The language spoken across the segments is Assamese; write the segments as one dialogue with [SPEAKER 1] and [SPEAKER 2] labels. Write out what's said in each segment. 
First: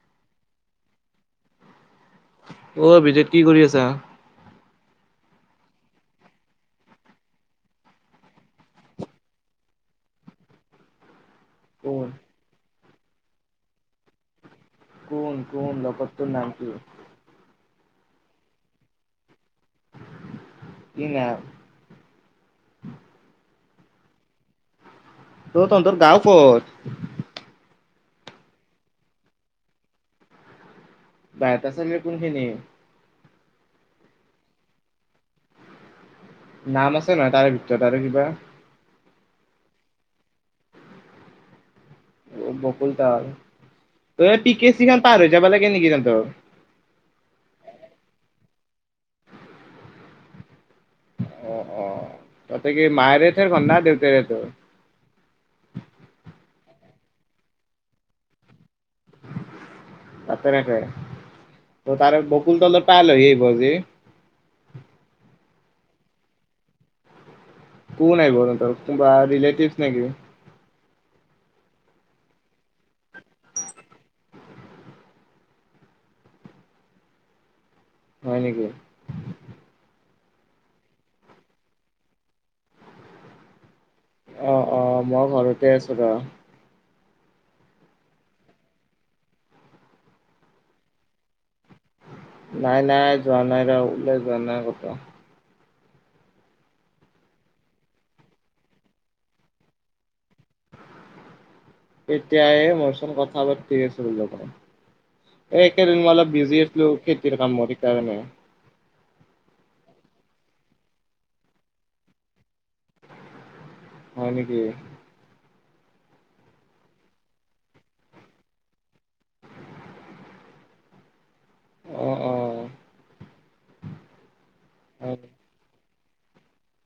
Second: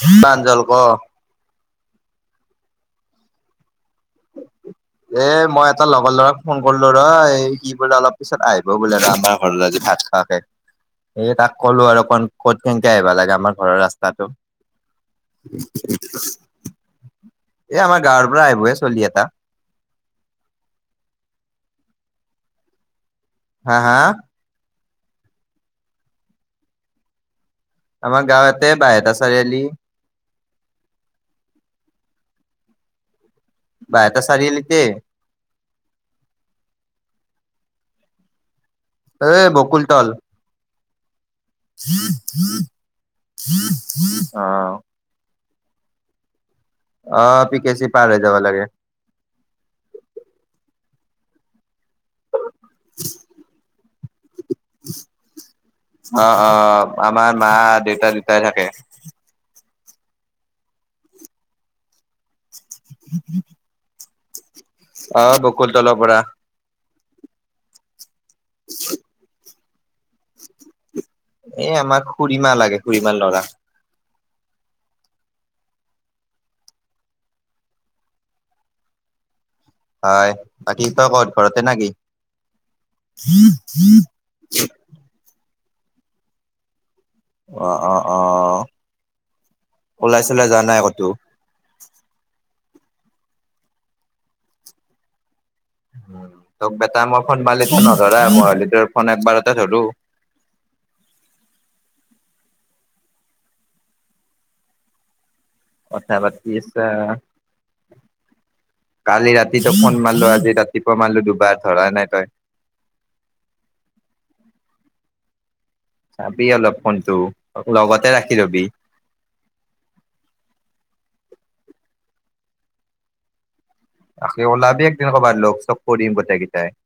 [SPEAKER 1] প্ৰাঞ্জল ক
[SPEAKER 2] অভিজিত কি কৰি আছা।
[SPEAKER 1] এ মই এটা লগৰ ল'ৰাক ফোন কৰিলো ৰ সি বোলে অলপ পিছত আহিব বোলে ৰ আমাৰ ঘৰলৈ আজি। [unintelligible] এই তাক ক'লো
[SPEAKER 2] কোন
[SPEAKER 1] আৰুকণ ক'ত কেনকে আহিবা লাগে আমাৰ ঘৰৰ ৰাস্তাটো।
[SPEAKER 2] কোন কোন লগৰটোৰ নাম কি?
[SPEAKER 1] এ আমাৰ গাঁৱৰ পৰা আহিবহে চলি এটা।
[SPEAKER 2] ই ন।
[SPEAKER 1] হা হা।
[SPEAKER 2] ত তোৰ গাঁওকত
[SPEAKER 1] আমাৰ গাঁৱতে বাইহাতা চাৰিআলি
[SPEAKER 2] বাইহাতা চাৰিআলি কোনখিনিত
[SPEAKER 1] বাইহাতা চাৰিআলিতে।
[SPEAKER 2] নাম আছে নহয় তাৰে ভিতৰত আৰু কিবা
[SPEAKER 1] এ বকুল তল
[SPEAKER 2] অ বকুল ত আৰু ত
[SPEAKER 1] অ
[SPEAKER 2] পিকেছিখন পাৰ হৈ যাবা লাগে নেকি জহতৰ
[SPEAKER 1] অ পি কে চি পাৰে যাব লাগে
[SPEAKER 2] অ অ তাতে কি মায়েৰে থৰখনন না দেউতাৰেটো
[SPEAKER 1] অ অ আমাৰ মা দেউতা দুউতাই থাকে।
[SPEAKER 2] তাতে থাকে ত তাৰে বকুল তলত পা লৈআহিব গে।
[SPEAKER 1] অ বকুল তলৰ পৰা।
[SPEAKER 2] কোনা আহিব কোনোবা লেটিভছ নে কি।
[SPEAKER 1] এ আমাৰ খুুৰীমা লাগে খুুৰীমাৰ ল'ৰা।
[SPEAKER 2] হয় নেকি?
[SPEAKER 1] হয় বাকী তই কত ঘৰতে না কি।
[SPEAKER 2] অ অ মই ঘৰতে আছো ৰহ।
[SPEAKER 1] অ অ অ ওলাই চোলাই যা নাই কতো।
[SPEAKER 2] নাই নাই যোৱা নাই ৰহলৈ যোৱা নাই কত।
[SPEAKER 1] তোক বেটা মই ফোন মালি নধৰা ম ফোন একবাৰটা ধৰো।
[SPEAKER 2] এতিয়াই মইচোন কথা পাতি আছিলো জ। এই একেইদিন মই
[SPEAKER 1] কথা
[SPEAKER 2] অলপ
[SPEAKER 1] পাতি
[SPEAKER 2] বিজি আছিলো
[SPEAKER 1] আছা।
[SPEAKER 2] খেতিৰ কামত সেইকাৰণে?
[SPEAKER 1] কালি ৰাতিতো ফোন মাৰলো আজি ৰাতিপুৱা মাৰলো দুবাৰ ধৰা নাই তই।
[SPEAKER 2] হয় নেকি।
[SPEAKER 1] চাবি অলপ ফোনটো লগতে ৰাখি লবি।
[SPEAKER 2] অ অ
[SPEAKER 1] তাকে ওলাবি একদিন
[SPEAKER 2] হয়
[SPEAKER 1] কবাৰ লগ চব কৰিম গোটেই কেইটাই।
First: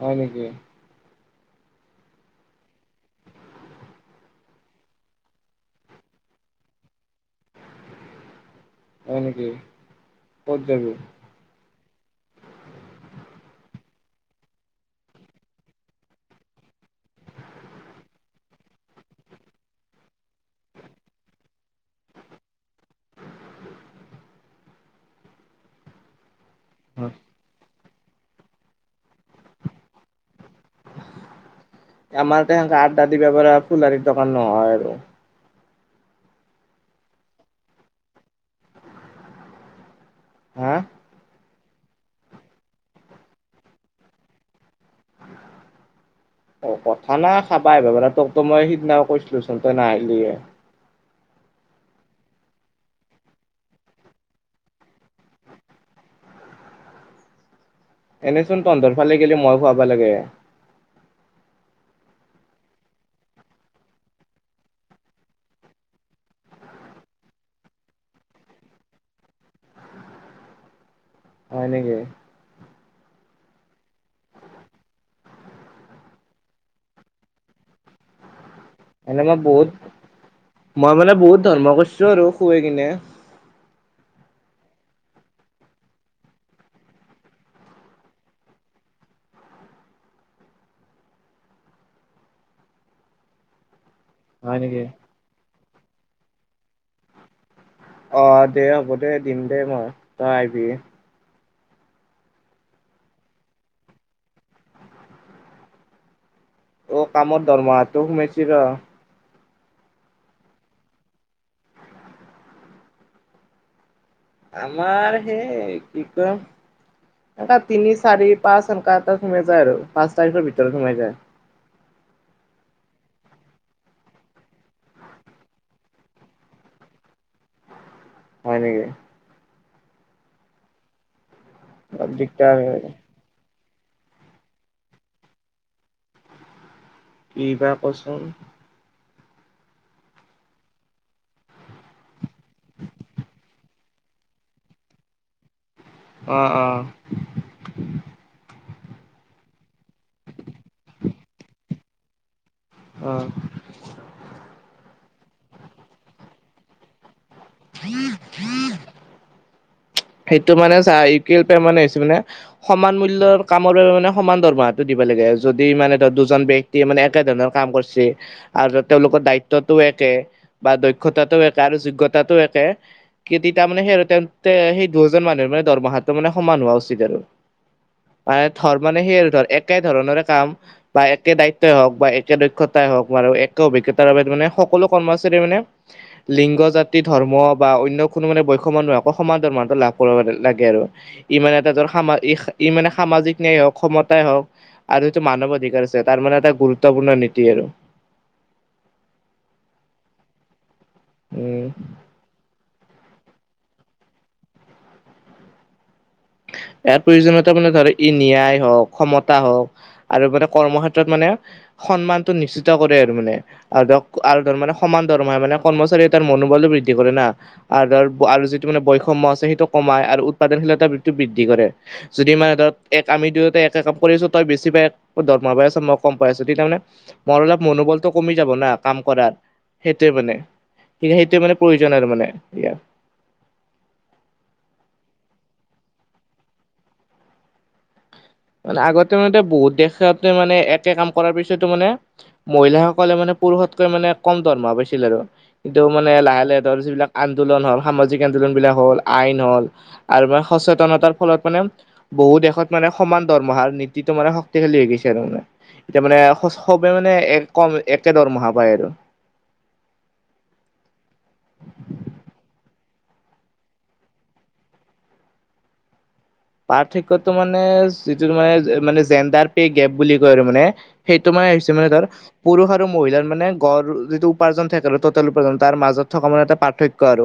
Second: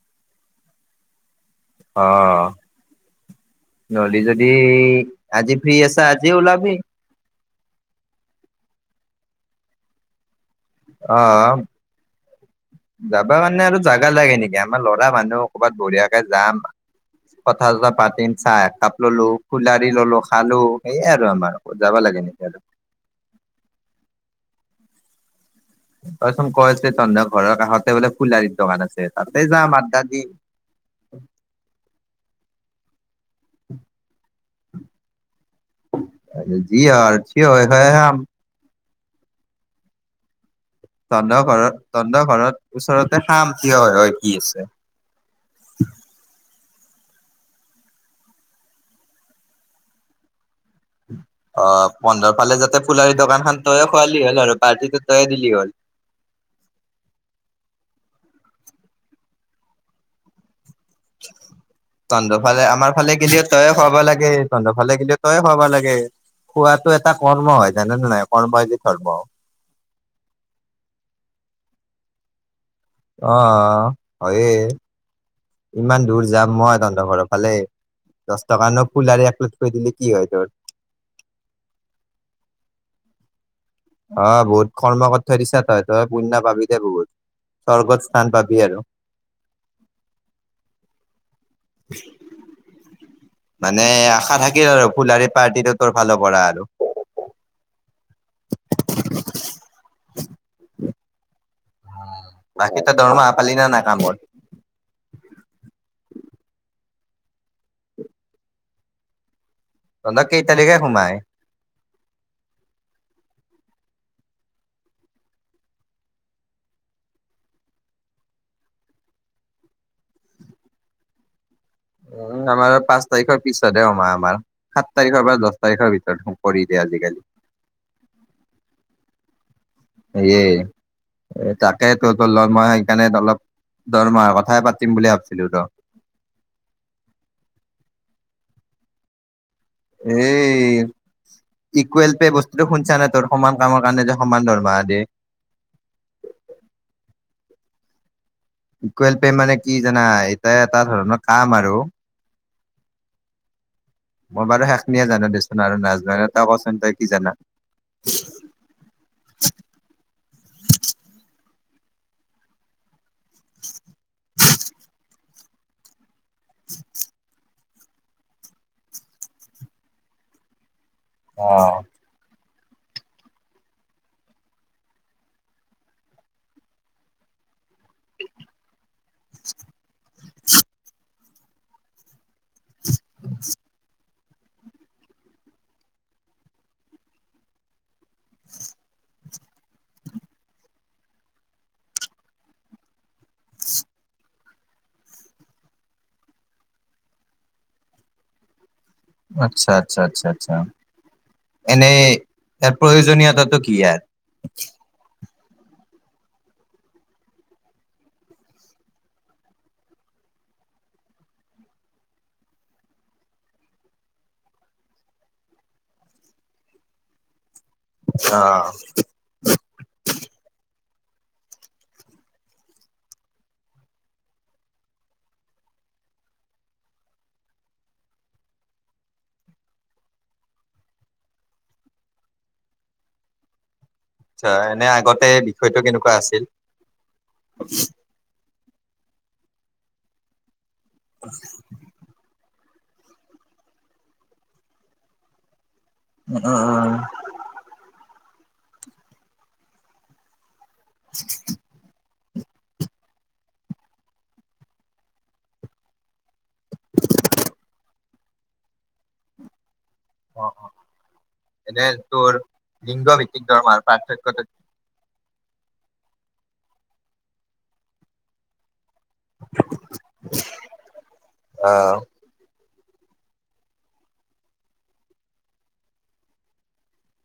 [SPEAKER 2] হয় নেকি।
[SPEAKER 1] অহ নহলে যদি আজি ফ্ৰী আছা আজি ওলাবি?
[SPEAKER 2] হয় নেকি। ক'ত যাবি?
[SPEAKER 1] অ জাবা মানে আৰু জাগা লাগে নেকি আমাৰ ল'ৰা মানুহ ক'ৰবাত বঢ়িয়াকে যাম। কথা চথা পাতিম চাহ একাপ ললো খুলাৰি ললো খালো সেয়ে আৰু আমাৰ যাব লাগে। কেনেকে।
[SPEAKER 2] [unintelligible]
[SPEAKER 1] তইচোন কৈছে ত ঘৰৰ কাষত। বোলে ফুলাৰিৰ দোকান আছে তাতে যাম আড্ডা দি।
[SPEAKER 2] আমাৰ তে সেনেকে আড্ডা দিব পাৰ ফুলাৰিৰ দোকান নহয় আৰু
[SPEAKER 1] যি হয় [unintelligible]
[SPEAKER 2] হা
[SPEAKER 1] তহত ঘৰত তহত ঘৰত ওচৰতে খাম থিয় হৈ হৈ কি আছে। উ
[SPEAKER 2] অ কথা নাই খাবা আহিব পাৰা তোক তো মই সিদিনা কৈছিলোচোন তই নাহিলি।
[SPEAKER 1] অ পোন্ধৰ ফালে যাতে ফুলাৰি দোকান খান তয়ে খোৱালি হ'ল আৰু পাৰ্টিটো তয়ে দিলি হ'ল।
[SPEAKER 2] [unintelligible] এনেচোন তহতৰ ফালে গেলি মইয়ে খোৱাবা লাগে।
[SPEAKER 1] [unintelligible] তহত ফালে আমাৰ ফালে গিলিও তইয়ে খুৱাব লাগে তহত ফালে গিলিও তইয়ে খোৱাব লাগে। খোৱাতটো এটা কৰ্ম হয় জানে নো নাই কৰ্ম হয় যে ধৰ্ম।
[SPEAKER 2] হয় নেকি।
[SPEAKER 1] অহ, হয়ে। ইমান দূৰ যাম মই তহন্তৰ ঘৰৰ ফালে দোকানো
[SPEAKER 2] এনে
[SPEAKER 1] ফুলাৰে
[SPEAKER 2] মই
[SPEAKER 1] আপলোড
[SPEAKER 2] বহুত
[SPEAKER 1] কৰি দিলে কি হয় তোৰ?
[SPEAKER 2] মই মানে বহুত ধৰ্ম কৰছো আৰু খোৱে কিনে।
[SPEAKER 1] অহ, বহুত কৰ্ম কৰি থৈ দিছা তই -তই পুণ্য পাবিদে বহুত। স্বৰ্গত স্থান পাবি আৰু।
[SPEAKER 2] [inaudible]
[SPEAKER 1] [inaudible] বাদ নে আশা
[SPEAKER 2] হয়
[SPEAKER 1] থাকিল
[SPEAKER 2] নেকি?
[SPEAKER 1] আৰু ফুলাৰি পাৰ্টিটো তোৰ ফালৰ পৰা আৰু।
[SPEAKER 2] অহ, দে হ'ব দে দিম দে মই তই আহিবি।
[SPEAKER 1] বাকি তই দৰমহা পালি নে নাই কামৰ?
[SPEAKER 2] অহ, কামৰ দৰমহাটো সুমেছি ৰ'।
[SPEAKER 1] তহন্তৰ কেই তাৰিখে সোমাই?
[SPEAKER 2] আমাৰ সেই কি কয় এনকা তিনি, চাৰি, পাঁচ এনকা এটাত সোমে যায় আৰু পাঁচ তাৰিখৰ ভিতৰত সোমে যায়।
[SPEAKER 1] উম, আমাৰ পাঁচ তাৰিখৰ পিছতহে সোমাই আমাৰ সাত তাৰিখৰ পৰা দছ তাৰিখৰ ভিতৰত কৰি দিয়ে। আজিকালি
[SPEAKER 2] হয় নেকি?
[SPEAKER 1] এয়ে এ তাকে
[SPEAKER 2] অলপ
[SPEAKER 1] তহতৰ লগ
[SPEAKER 2] দিগদাৰ
[SPEAKER 1] মই
[SPEAKER 2] হয়
[SPEAKER 1] সেইকাৰণে অলপ দৰমাৰ কথাই পাতিম বুলি ভাবিছিলো ৰ
[SPEAKER 2] কিবা কচোন?
[SPEAKER 1] এই ইকুৱেল পে বস্তুটো শুনছানে তোৰ সমান কামৰ কাৰণে যে সমান দৰমাহ দে?
[SPEAKER 2] অ', - অ',
[SPEAKER 1] ইকুৱেল পে মানে কি জানা এইটা এটা ধৰণৰ কাম আৰু
[SPEAKER 2] অ
[SPEAKER 1] [inaudible] মই বাৰু শেখনিয়ে জানো দেচোন আৰু নাজনা এটা কচোন তই কি জানা?
[SPEAKER 2] [inaudible] সেইটো মানে চা [unintelligible] পেমেণ্ট হৈছে মানে হৈছে মানে সমান মূল্যৰ কামৰো মানে সমান দৰমহাটো দিবা লাগে যদি মানে ধৰ দু জন ব্যক্তিয়ে মানে একে ধৰণৰ কাম কৰছি আৰু তেওঁলোকৰ দায়িত্বটোও একে বা দ্য খোতাটো একে আৰু
[SPEAKER 1] অ'।
[SPEAKER 2] যোগ্যতাটো একে কিদি তাৰ মানে সেই তেন্তে সি বহুজন মানুহৰ মানে দৰমাহাটো মানে সমান হোৱা উচিত আৰু। মানে ধৰ মানে সেই আৰু ধৰ একে ধৰণৰে কাম বা একে দায়িত্বই হওক বা এক একে দক্ষতাই হওক বাৰু একে অভিজ্ঞতাৰ বাবে মানে সকলো কৰ্মচাৰীৰ মানে লিংগ, জাতি, ধৰ্ম বা অন্য কোনো মানে বৈষময় সমান দৰমহা লাভ কৰিব লাগে আৰু ই মানে এটা ধৰ ই সামা ই মানে সামাজিক নিয়াই হওক ক্ষমতাই হওক আৰু সেইটো মানৱ অধিকাৰ আছে, তাৰ মানে এটা গুৰুত্বপূৰ্ণ নীতি আৰু।
[SPEAKER 1] আচ্ছা -আচ্ছা -আচ্ছা -আচ্ছা
[SPEAKER 2] উম
[SPEAKER 1] এনে ইয়া প্ৰয়োজনীয়তাটো কি ইয়াৰ?
[SPEAKER 2] ইয়াৰ প্ৰয়োজনীয়তা মানে ধৰ ই নিয়ায় হওক ক্ষমতা হওক আৰু মানে কৰ্মক্ষেত্ৰত মানে সন্মানটো নিশ্চিত কৰে আৰু মানে আৰু ধৰক আৰু ধৰ মানে সমান ধৰমে মানে কৰ্মচাৰী এটাৰ মনোবল বৃদ্ধি কৰে না আৰু ধৰ আৰু যিটো
[SPEAKER 1] অ',
[SPEAKER 2] মানে বৈষম্য আছে সেইটো কমাই আৰু উৎপাদনশীলতা বৃদ্ধি বৃদ্ধি কৰে, যদি মানে ধৰ এক আমি দুইটা একে কাম কৰিছো তই বেছি পাই দৰমহা পাই আছ মই কম পাই আছ যদি তাৰমানে মোৰ অলপ মনোবলটো কমি যাব না কাম কৰাত সেইটোয়ে মানে। সেয়ে সেইটো মানে প্ৰয়োজন আৰু মানে এয়া
[SPEAKER 1] আটছা আগতে বিষয়টো কেনেকুৱা আছিল?
[SPEAKER 2] মানে আগতে মানে বহুত দেশতে মানে একে কাম কৰাৰ পিছতো মানে মহিলাসকলে মানে পুৰুষতকৈ মানে কম দৰমহা পাইছিল আৰু এইটো মানে লাহে -লাহে ধৰ
[SPEAKER 1] অ',
[SPEAKER 2] যিবিলাক আন্দোলন হল সামাজিক আন্দোলন বিলাক হ'ল আইন হল আৰু বা সচেতনতাৰ ফলত মানে বহু দেশত মানে সমান দৰমহাৰ নীতিটো মানে শক্তিশালী হৈ গৈছে আৰু মানে। এতিয়া মানে সবে মানে কম একে দৰমহা পায় আৰু।
[SPEAKER 1] অহ - অহ এনে তোৰ লিংগ ভিত্তিক দৰমহাৰ পাৰ্থক্যটো
[SPEAKER 2] পাৰ্থক্যটো মানে যিটো মে মানে ট্ৰেণ্ডাৰ পে গেপ বুলি কৈ আৰু মানে সেইটো মানে হৈছে মানে
[SPEAKER 1] অ',
[SPEAKER 2] ধৰ পুৰুষত ত মহিলাৰ মানে গড়ৰ যিটো উপাৰ্জন থাকে তলতত তে উপাজন্তাৰ তাৰ মাজত থকা মানে এটা পাৰ্থক্য আৰু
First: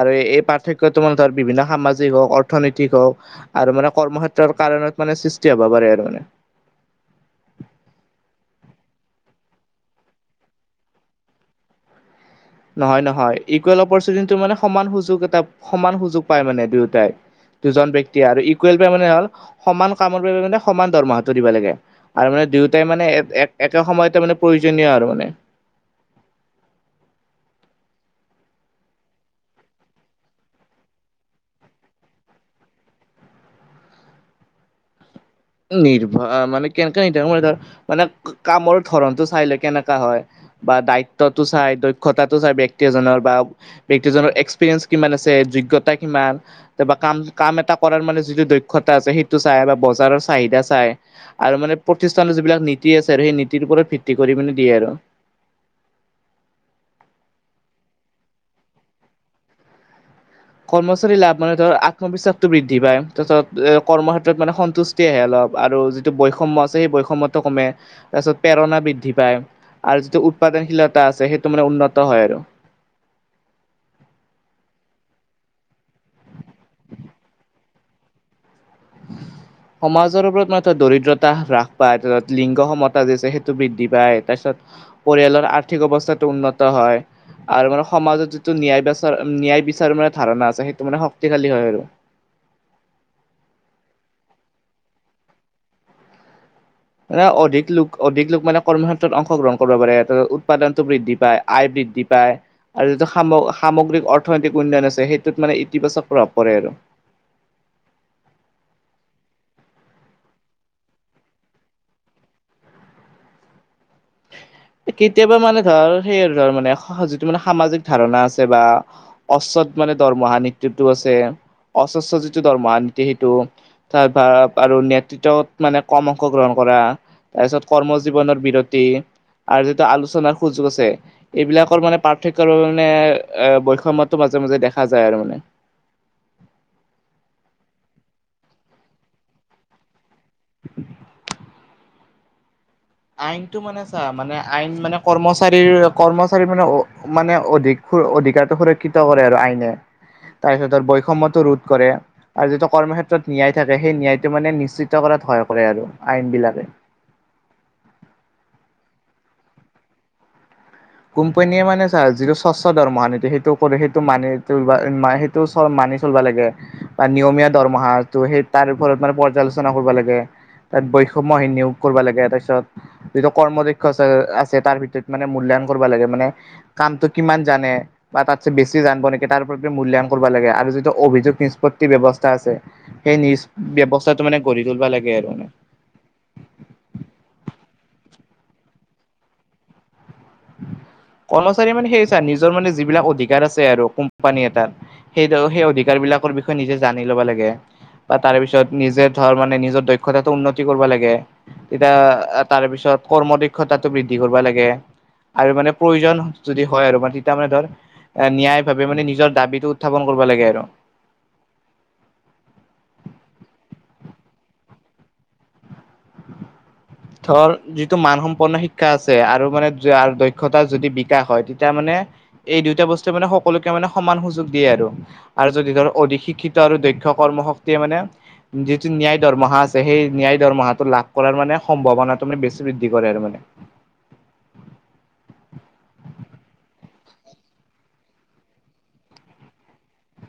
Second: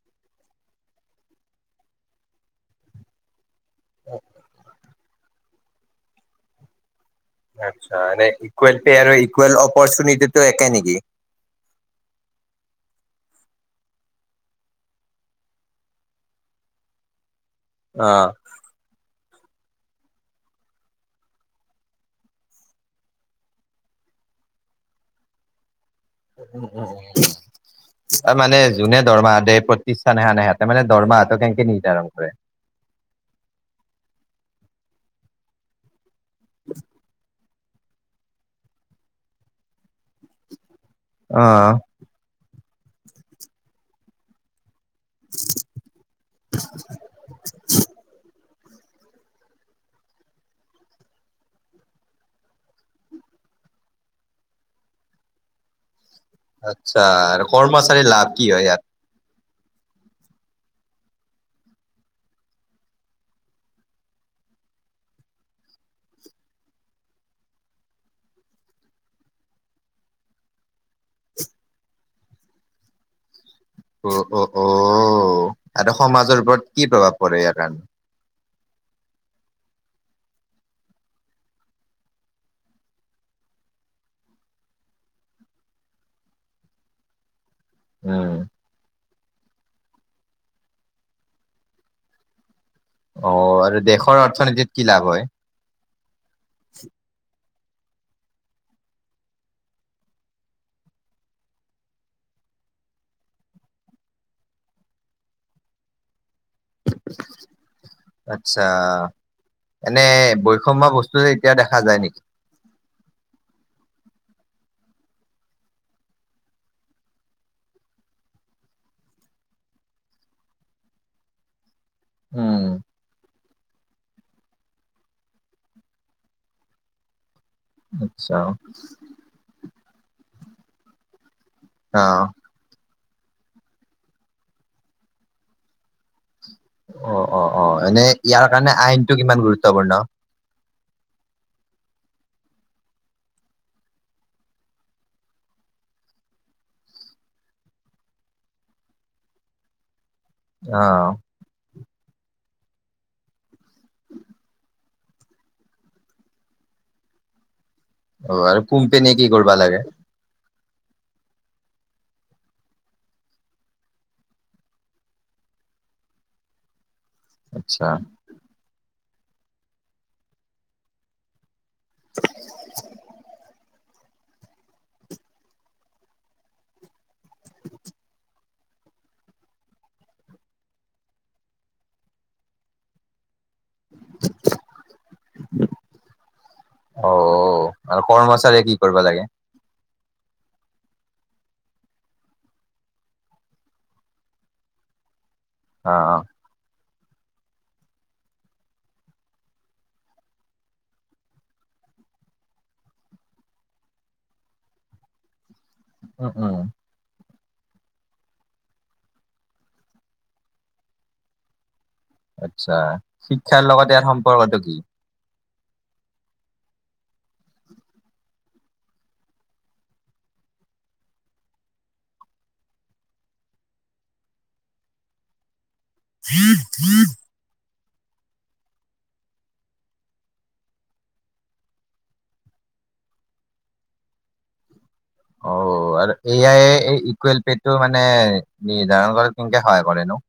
[SPEAKER 2] আৰু এই পাৰ্থক্য টো মানে ধৰ বিভিন্ন সামাজিক হওক অৰ্থনৈতিক হওক আৰু মানে কৰ্মক্ষেত্ৰৰ কাৰণত মানে সৃষ্টি হ'ব পাৰে আৰু মানে।
[SPEAKER 1] আচ্ছা এনেই ইকুৱেল্টি আৰু ইকুৱেল অপ্ৰচিনিতিটো একে নেকি?
[SPEAKER 2] [inaudible] নহয় নহয় ইকুৱেল অপৰচুটি মানে সমান সুযোগ এটা সমান সুযোগ পাই মানে দুয়োটাই দুজন ব্যক্তি
[SPEAKER 1] অ'।
[SPEAKER 2] আৰু ইকুৱেল মানে হ'ল। সমান কামৰ বাবে মানে সমান দৰমাহটো দিব লাগে আৰু মানে দুয়টাই মানে এক একে সময়তে মানে প্ৰয়োজনীয় আৰু মানে
[SPEAKER 1] উ উম উ ত মানে যোনে দৰমাহতে প্ৰতিষ্ঠান এহানেহঁতে মেৰমাহ কেনেকে নিৰ্ধাৰণ কৰে।
[SPEAKER 2] [inaudible] নিৰ্ভৰ মানে কেনেকা নি ম ধৰ মানে কামৰ ধৰণতটো চাই লৈ কেনেকা হয়। বা দায়িত্বতো চাই
[SPEAKER 1] অ',
[SPEAKER 2] দক্ষতাটো চাই ব্য্ক্তি এজনৰ বা ব্যক্তিজনৰ এক্সপিৰিয়েন্ঞ্চ কিমান আছে যোগ্য়তা কিমান তাৰা কাম কাম এটা কৰাৰ মানে যিটো দক্ষ তা আছে সেইটো চাই বা বজাৰৰ চাহিদা চাই আৰু মানে প্ৰতিষ্ঠানৰ যিবিলাক নীতি আছে আৰু সেই নীতিৰ ওপৰত ভিত্তি কৰি মানে দিয়ে আৰু [inaudible]
[SPEAKER 1] আচ্ছা আৰু কৰ্মচাৰীৰ লাভ কি হয় ইয়াত
[SPEAKER 2] কৰ্মচাৰী লাভ মানে ধৰ আত্মবিশ্বাসটো বৃদ্ধি পায় তাৰপছত এ কৰ্মক্ষেত্ৰত মানে সন্তুষ্টি আহে অলপ আৰু যিটো বৈষম্য আছে সেই বৈষম্টো কমে তাৰ পিছত প্ৰেৰণা বৃদ্ধি পায়। আৰু যিটো উৎপাদনশীলতা আছে সেইটো মানে উন্নত হয় আৰু
[SPEAKER 1] অ অ অ আৰু তে সমাজৰ ওপৰত কি প্ৰভাৱ পৰে ইয়াৰ কাৰণে?
[SPEAKER 2] উ সমাজৰ ওপৰত মান দৰিদ্ৰতা হ্ৰাস পায় তাৰপিছত লিংগ সমতা যি আছে সেইটো বৃদ্ধি পায় তাৰপিছত পৰিয়ালৰ আৰ্থিক অৱস্থাটো উন্নত হয় আৰু মানে
[SPEAKER 1] উম,
[SPEAKER 2] সমাজত যিটো ন্যায় বস্ত ন্যায় বিচাৰো মানে ধাৰণা আছে সেইটো মানে শক্তিশালী হয় আৰু
[SPEAKER 1] অ আৰু দেশৰ অৰ্থনীতিত কি লাভ হয়।
[SPEAKER 2] ন অধিক লোক অধিক লোক মানে কৰ্মক্ষেত্ৰত অংশগ্ৰহণ কৰিব পাৰে ত উৎপাদনতটো বৃদ্ধি পায় আয় বৃদ্ধি পায়। আৰু যিটো সামগ্ৰিক অৰ্থনৈতিক উন্নয়ন আছে সেইটোত মানে ইতিবাচক ৰপ
[SPEAKER 1] আত্ছা এনে বৈষম্যয় বস্তু যে এতিয়া দেখা যায় নেকি?
[SPEAKER 2] [inaudible] কেতিয়াবা মানে ধৰ সেই আৰু ধৰ মানে যিটো মানে সামাজিক ধাৰণা আছে বা অচ মানে দৰমহা নৃতটো আছে অস্বস্ৰ যিটো
[SPEAKER 1] উম,
[SPEAKER 2] দৰমহা নীতি সেইটো তাৰ ভ আৰু নেতৃত্বত মানে কম অংশ গ্ৰহণ কৰা। তাৰপিছত কৰ্ম
[SPEAKER 1] আচ্ছা।
[SPEAKER 2] জীৱনৰ বিৰতি আৰু যিটো আলোচনাৰ সুযোগ আছে। এইবিলাকৰ মানে
[SPEAKER 1] অ',
[SPEAKER 2] পাৰ্থক্য মানে এ বৈষম্যটো মাজে মাজে দেখা যায় আৰু মানে
[SPEAKER 1] অ অ অ এনে ইয়াৰ কাৰণে আইনতটো কিমান গুৰুত্বপূৰ্ণ
[SPEAKER 2] আইনতটো মানে চা মানে আইন মানে কৰ্মচাৰীৰ কৰ্মচাৰীৰ মানে মানে অধিক অধিকাৰতটো সুৰক্ষিত কৰে আৰু আইনে তাৰপিছত আৰু
[SPEAKER 1] অ',
[SPEAKER 2] বৈষম্যতো ৰোধ কৰে। আৰু যিটো কৰ্মক্ষেত্ৰত ন্যায় থাকে সেই ন্যায়টো মানে নিশ্চিত কৰাত ভয় কৰে আৰু আইন বিলাকে [inaudible]
[SPEAKER 1] অ আৰু কুম্পেনি কি কৰিবা লাগে।
[SPEAKER 2] কোম্পানীয়ে মানে চ যিটো স্বচ্ দৰমহা নিতি সেইটো কৰে সেইটো মানে সেইটো ম মানি চলিব লাগে। বা নিয়মীয়া
[SPEAKER 1] আচ্ছা,
[SPEAKER 2] দৰমহাটো সেই তাৰ ওপৰত মানে পৰ্যালোচনা কৰিব লাগে তাত বৈশম্য হিনীও কৰিব লাগে তাৰপিছত যিটো কৰ্মক্ষয় আছে তাৰ ভিতৰত মানে মূল্যায়ন কৰিব লাগে মানে কামটো কি মান জানে? বেছি জানিব নেকি তাৰ প্ৰতি মূল্যায়ন কৰিব লাগে আৰু যিটো অভিযোগ নিষ্পত্তি ব্যৱস্থা আছে সেই নি ব্যৱস্থাটো মানে গঢ়ি তুলিবা লাগে আৰু
[SPEAKER 1] মানে কৰ্মচাৰীয়ে কি কৰিব লাগে।
[SPEAKER 2] কৰ্মচাৰী মানে সেই চা নিজৰ মানে যিবিলাক অধিকাৰ আছে আৰু কোম্পানী এটাত সেই সেই অধিকাৰ
[SPEAKER 1] অ',
[SPEAKER 2] বিলাকৰ বিষয়ে নিজে জানি ল'ব লাগে বা তাৰে পিছত নিজে ধৰ মানে নিজৰ দক্ষতাটো উন্নতি কৰিব লাগে তেতিয়া তাৰে পিছত কৰ্ম দক্ষতাটো বৃদ্ধি কৰিব লাগে আৰু মানে প্ৰয়োজন
[SPEAKER 1] উম, উম,
[SPEAKER 2] যদি হয় আৰু মানে তাৰ মানে ধৰ ন্যায় ভাৱে মানে নিজৰ দাবীটো উত্থাপন কৰিব লাগে আৰু
[SPEAKER 1] আচ্ছা শিক্ষাৰ লগত ইয়াৰ সম্পৰ্কটো কি?
[SPEAKER 2] ধৰ যিটো মান সম্পন্ন শিক্ষা আছে আৰু মানে দক্ষতা যদি বিকাশ হয় তেতিয়া মানে। এই দুইটা বস্তুে মানে সকলোকে মানে সমান সুযোগ দিয়ে আৰু যদি ধৰক অধিক শিক্ষিত আৰু দক্ষ কৰ্ম শক্তি শক্তিয়ে মানে যিটো ন্যায় দৰমহা আছে সেই ন্যায় দৰমহাটো লাভ কৰাৰ মানে সম্ভাৱনাটো মানে বেছি বৃদ্ধি কৰে আৰু মানে
[SPEAKER 1] অ আৰু এ আই এই ইকুৱেল পেটো মানে নিৰ্ধাৰণ কৰা কেনেকে সহায় কৰে নো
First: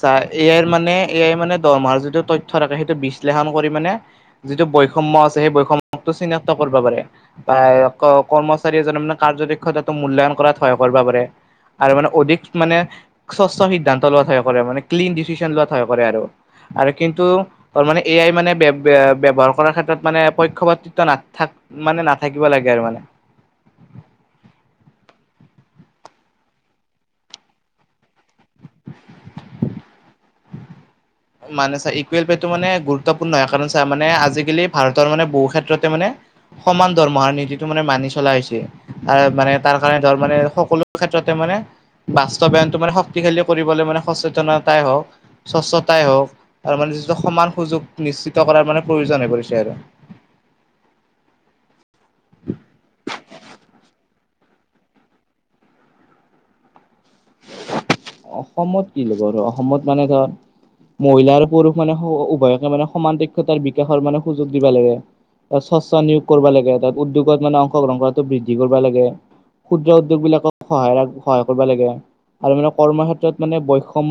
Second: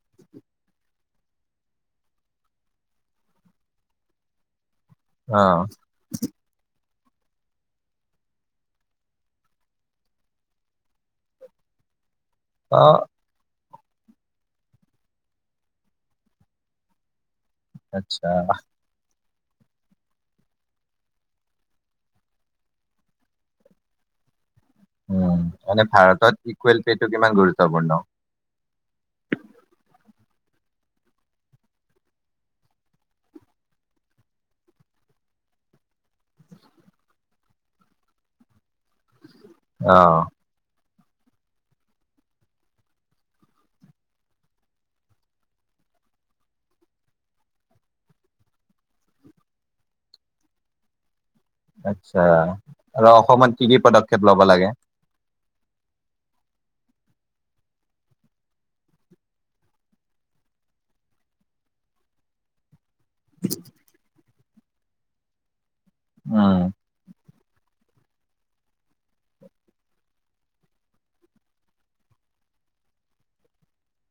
[SPEAKER 2] চা এই আই মানে এই আই মানে দৰমহা যিটো তথ্য থাকে সেইটো বিশ্লেষণ কৰি মানে যিটো বৈ বৈষম্য আছে সেই
[SPEAKER 1] অ'
[SPEAKER 2] বৈষম্যটো চিনাক্ত কৰিব পাৰে বা কৰ্মচাৰী এজন মানে কাৰ্যদক্ষতা টো মূল্যায়ন কৰাত সহায় কৰিব পাৰে। আৰু মানে অধিক মানে
[SPEAKER 1] অ'
[SPEAKER 2] স্বচ্ছ সিদ্ধান্ত লোৱা থাক কৰে মানে ক্লিন ডিচিছন লোৱাত সহায় কৰে আৰু, আৰু কিন্তু এ
[SPEAKER 1] আচ্ছা
[SPEAKER 2] আই মানে বে বে ব্যৱহাৰ কৰাৰ ক্ষেত্ৰত মানে পক্ষপ্তিত্ব নাক মানে নাথাকিব লাগে আৰু মানে [inaudible]
[SPEAKER 1] উ এনে ভাৰতত ইকুৱেল পেটো কিমান গুৰুত্বপূৰ্ণ
[SPEAKER 2] [unintelligible] মানে চাৰ ইকুৱেল পে'টো মানে গুৰুত্বপূৰ্ণ হয় কাৰণ চা মানে আজিকালি ভাৰতৰ মানে বহু ক্ষেত্ৰতে মানে সমান দৰমহাৰ নীতিটো মানে মানি চলা হৈছে মানে তাৰ কাৰণে ধৰ
[SPEAKER 1] অ'
[SPEAKER 2] মানে সকলো। ক্ষেত্ৰতে মানে। বাস্তৱায়নতটো মানে শক্তিশালী কৰিবলৈ মানে সচেতনতাই হওক স্বচ্ছ। তাই হওক আৰু মানে যি সমান সুযোগ নিশ্চিত কৰাৰ মানে প্ৰয়োজন হৈ পৰিছে আৰু [unintelligible]
[SPEAKER 1] আচ্ছা আৰু অসমত কি কি পদক্ষেপ লব লাগে।
[SPEAKER 2] [unintelligible] [unintelligible] অসমত কি লাব আৰু অসমত মানে ধৰ মহিলা আৰু পুৰুষ মানে উভয়কে মানে সমানদক্ষতাৰ বিকাশৰ মানে সুযোগ দিবা লাগে তাৰ। স্ব্ছ নিয়োগ কৰিব
[SPEAKER 1] উম
[SPEAKER 2] লাগে তাত উদ্যোগত মানে অংশগ্ৰহণ কৰাত বৃদ্ধি কৰিব লাগে ক্ষুদ্ৰ উদ্যোগ বিলাকক সহায় সহায় কৰিব লাগে আৰু মানে কৰ্মক্ষেত্ৰত মানে বৈষম্য।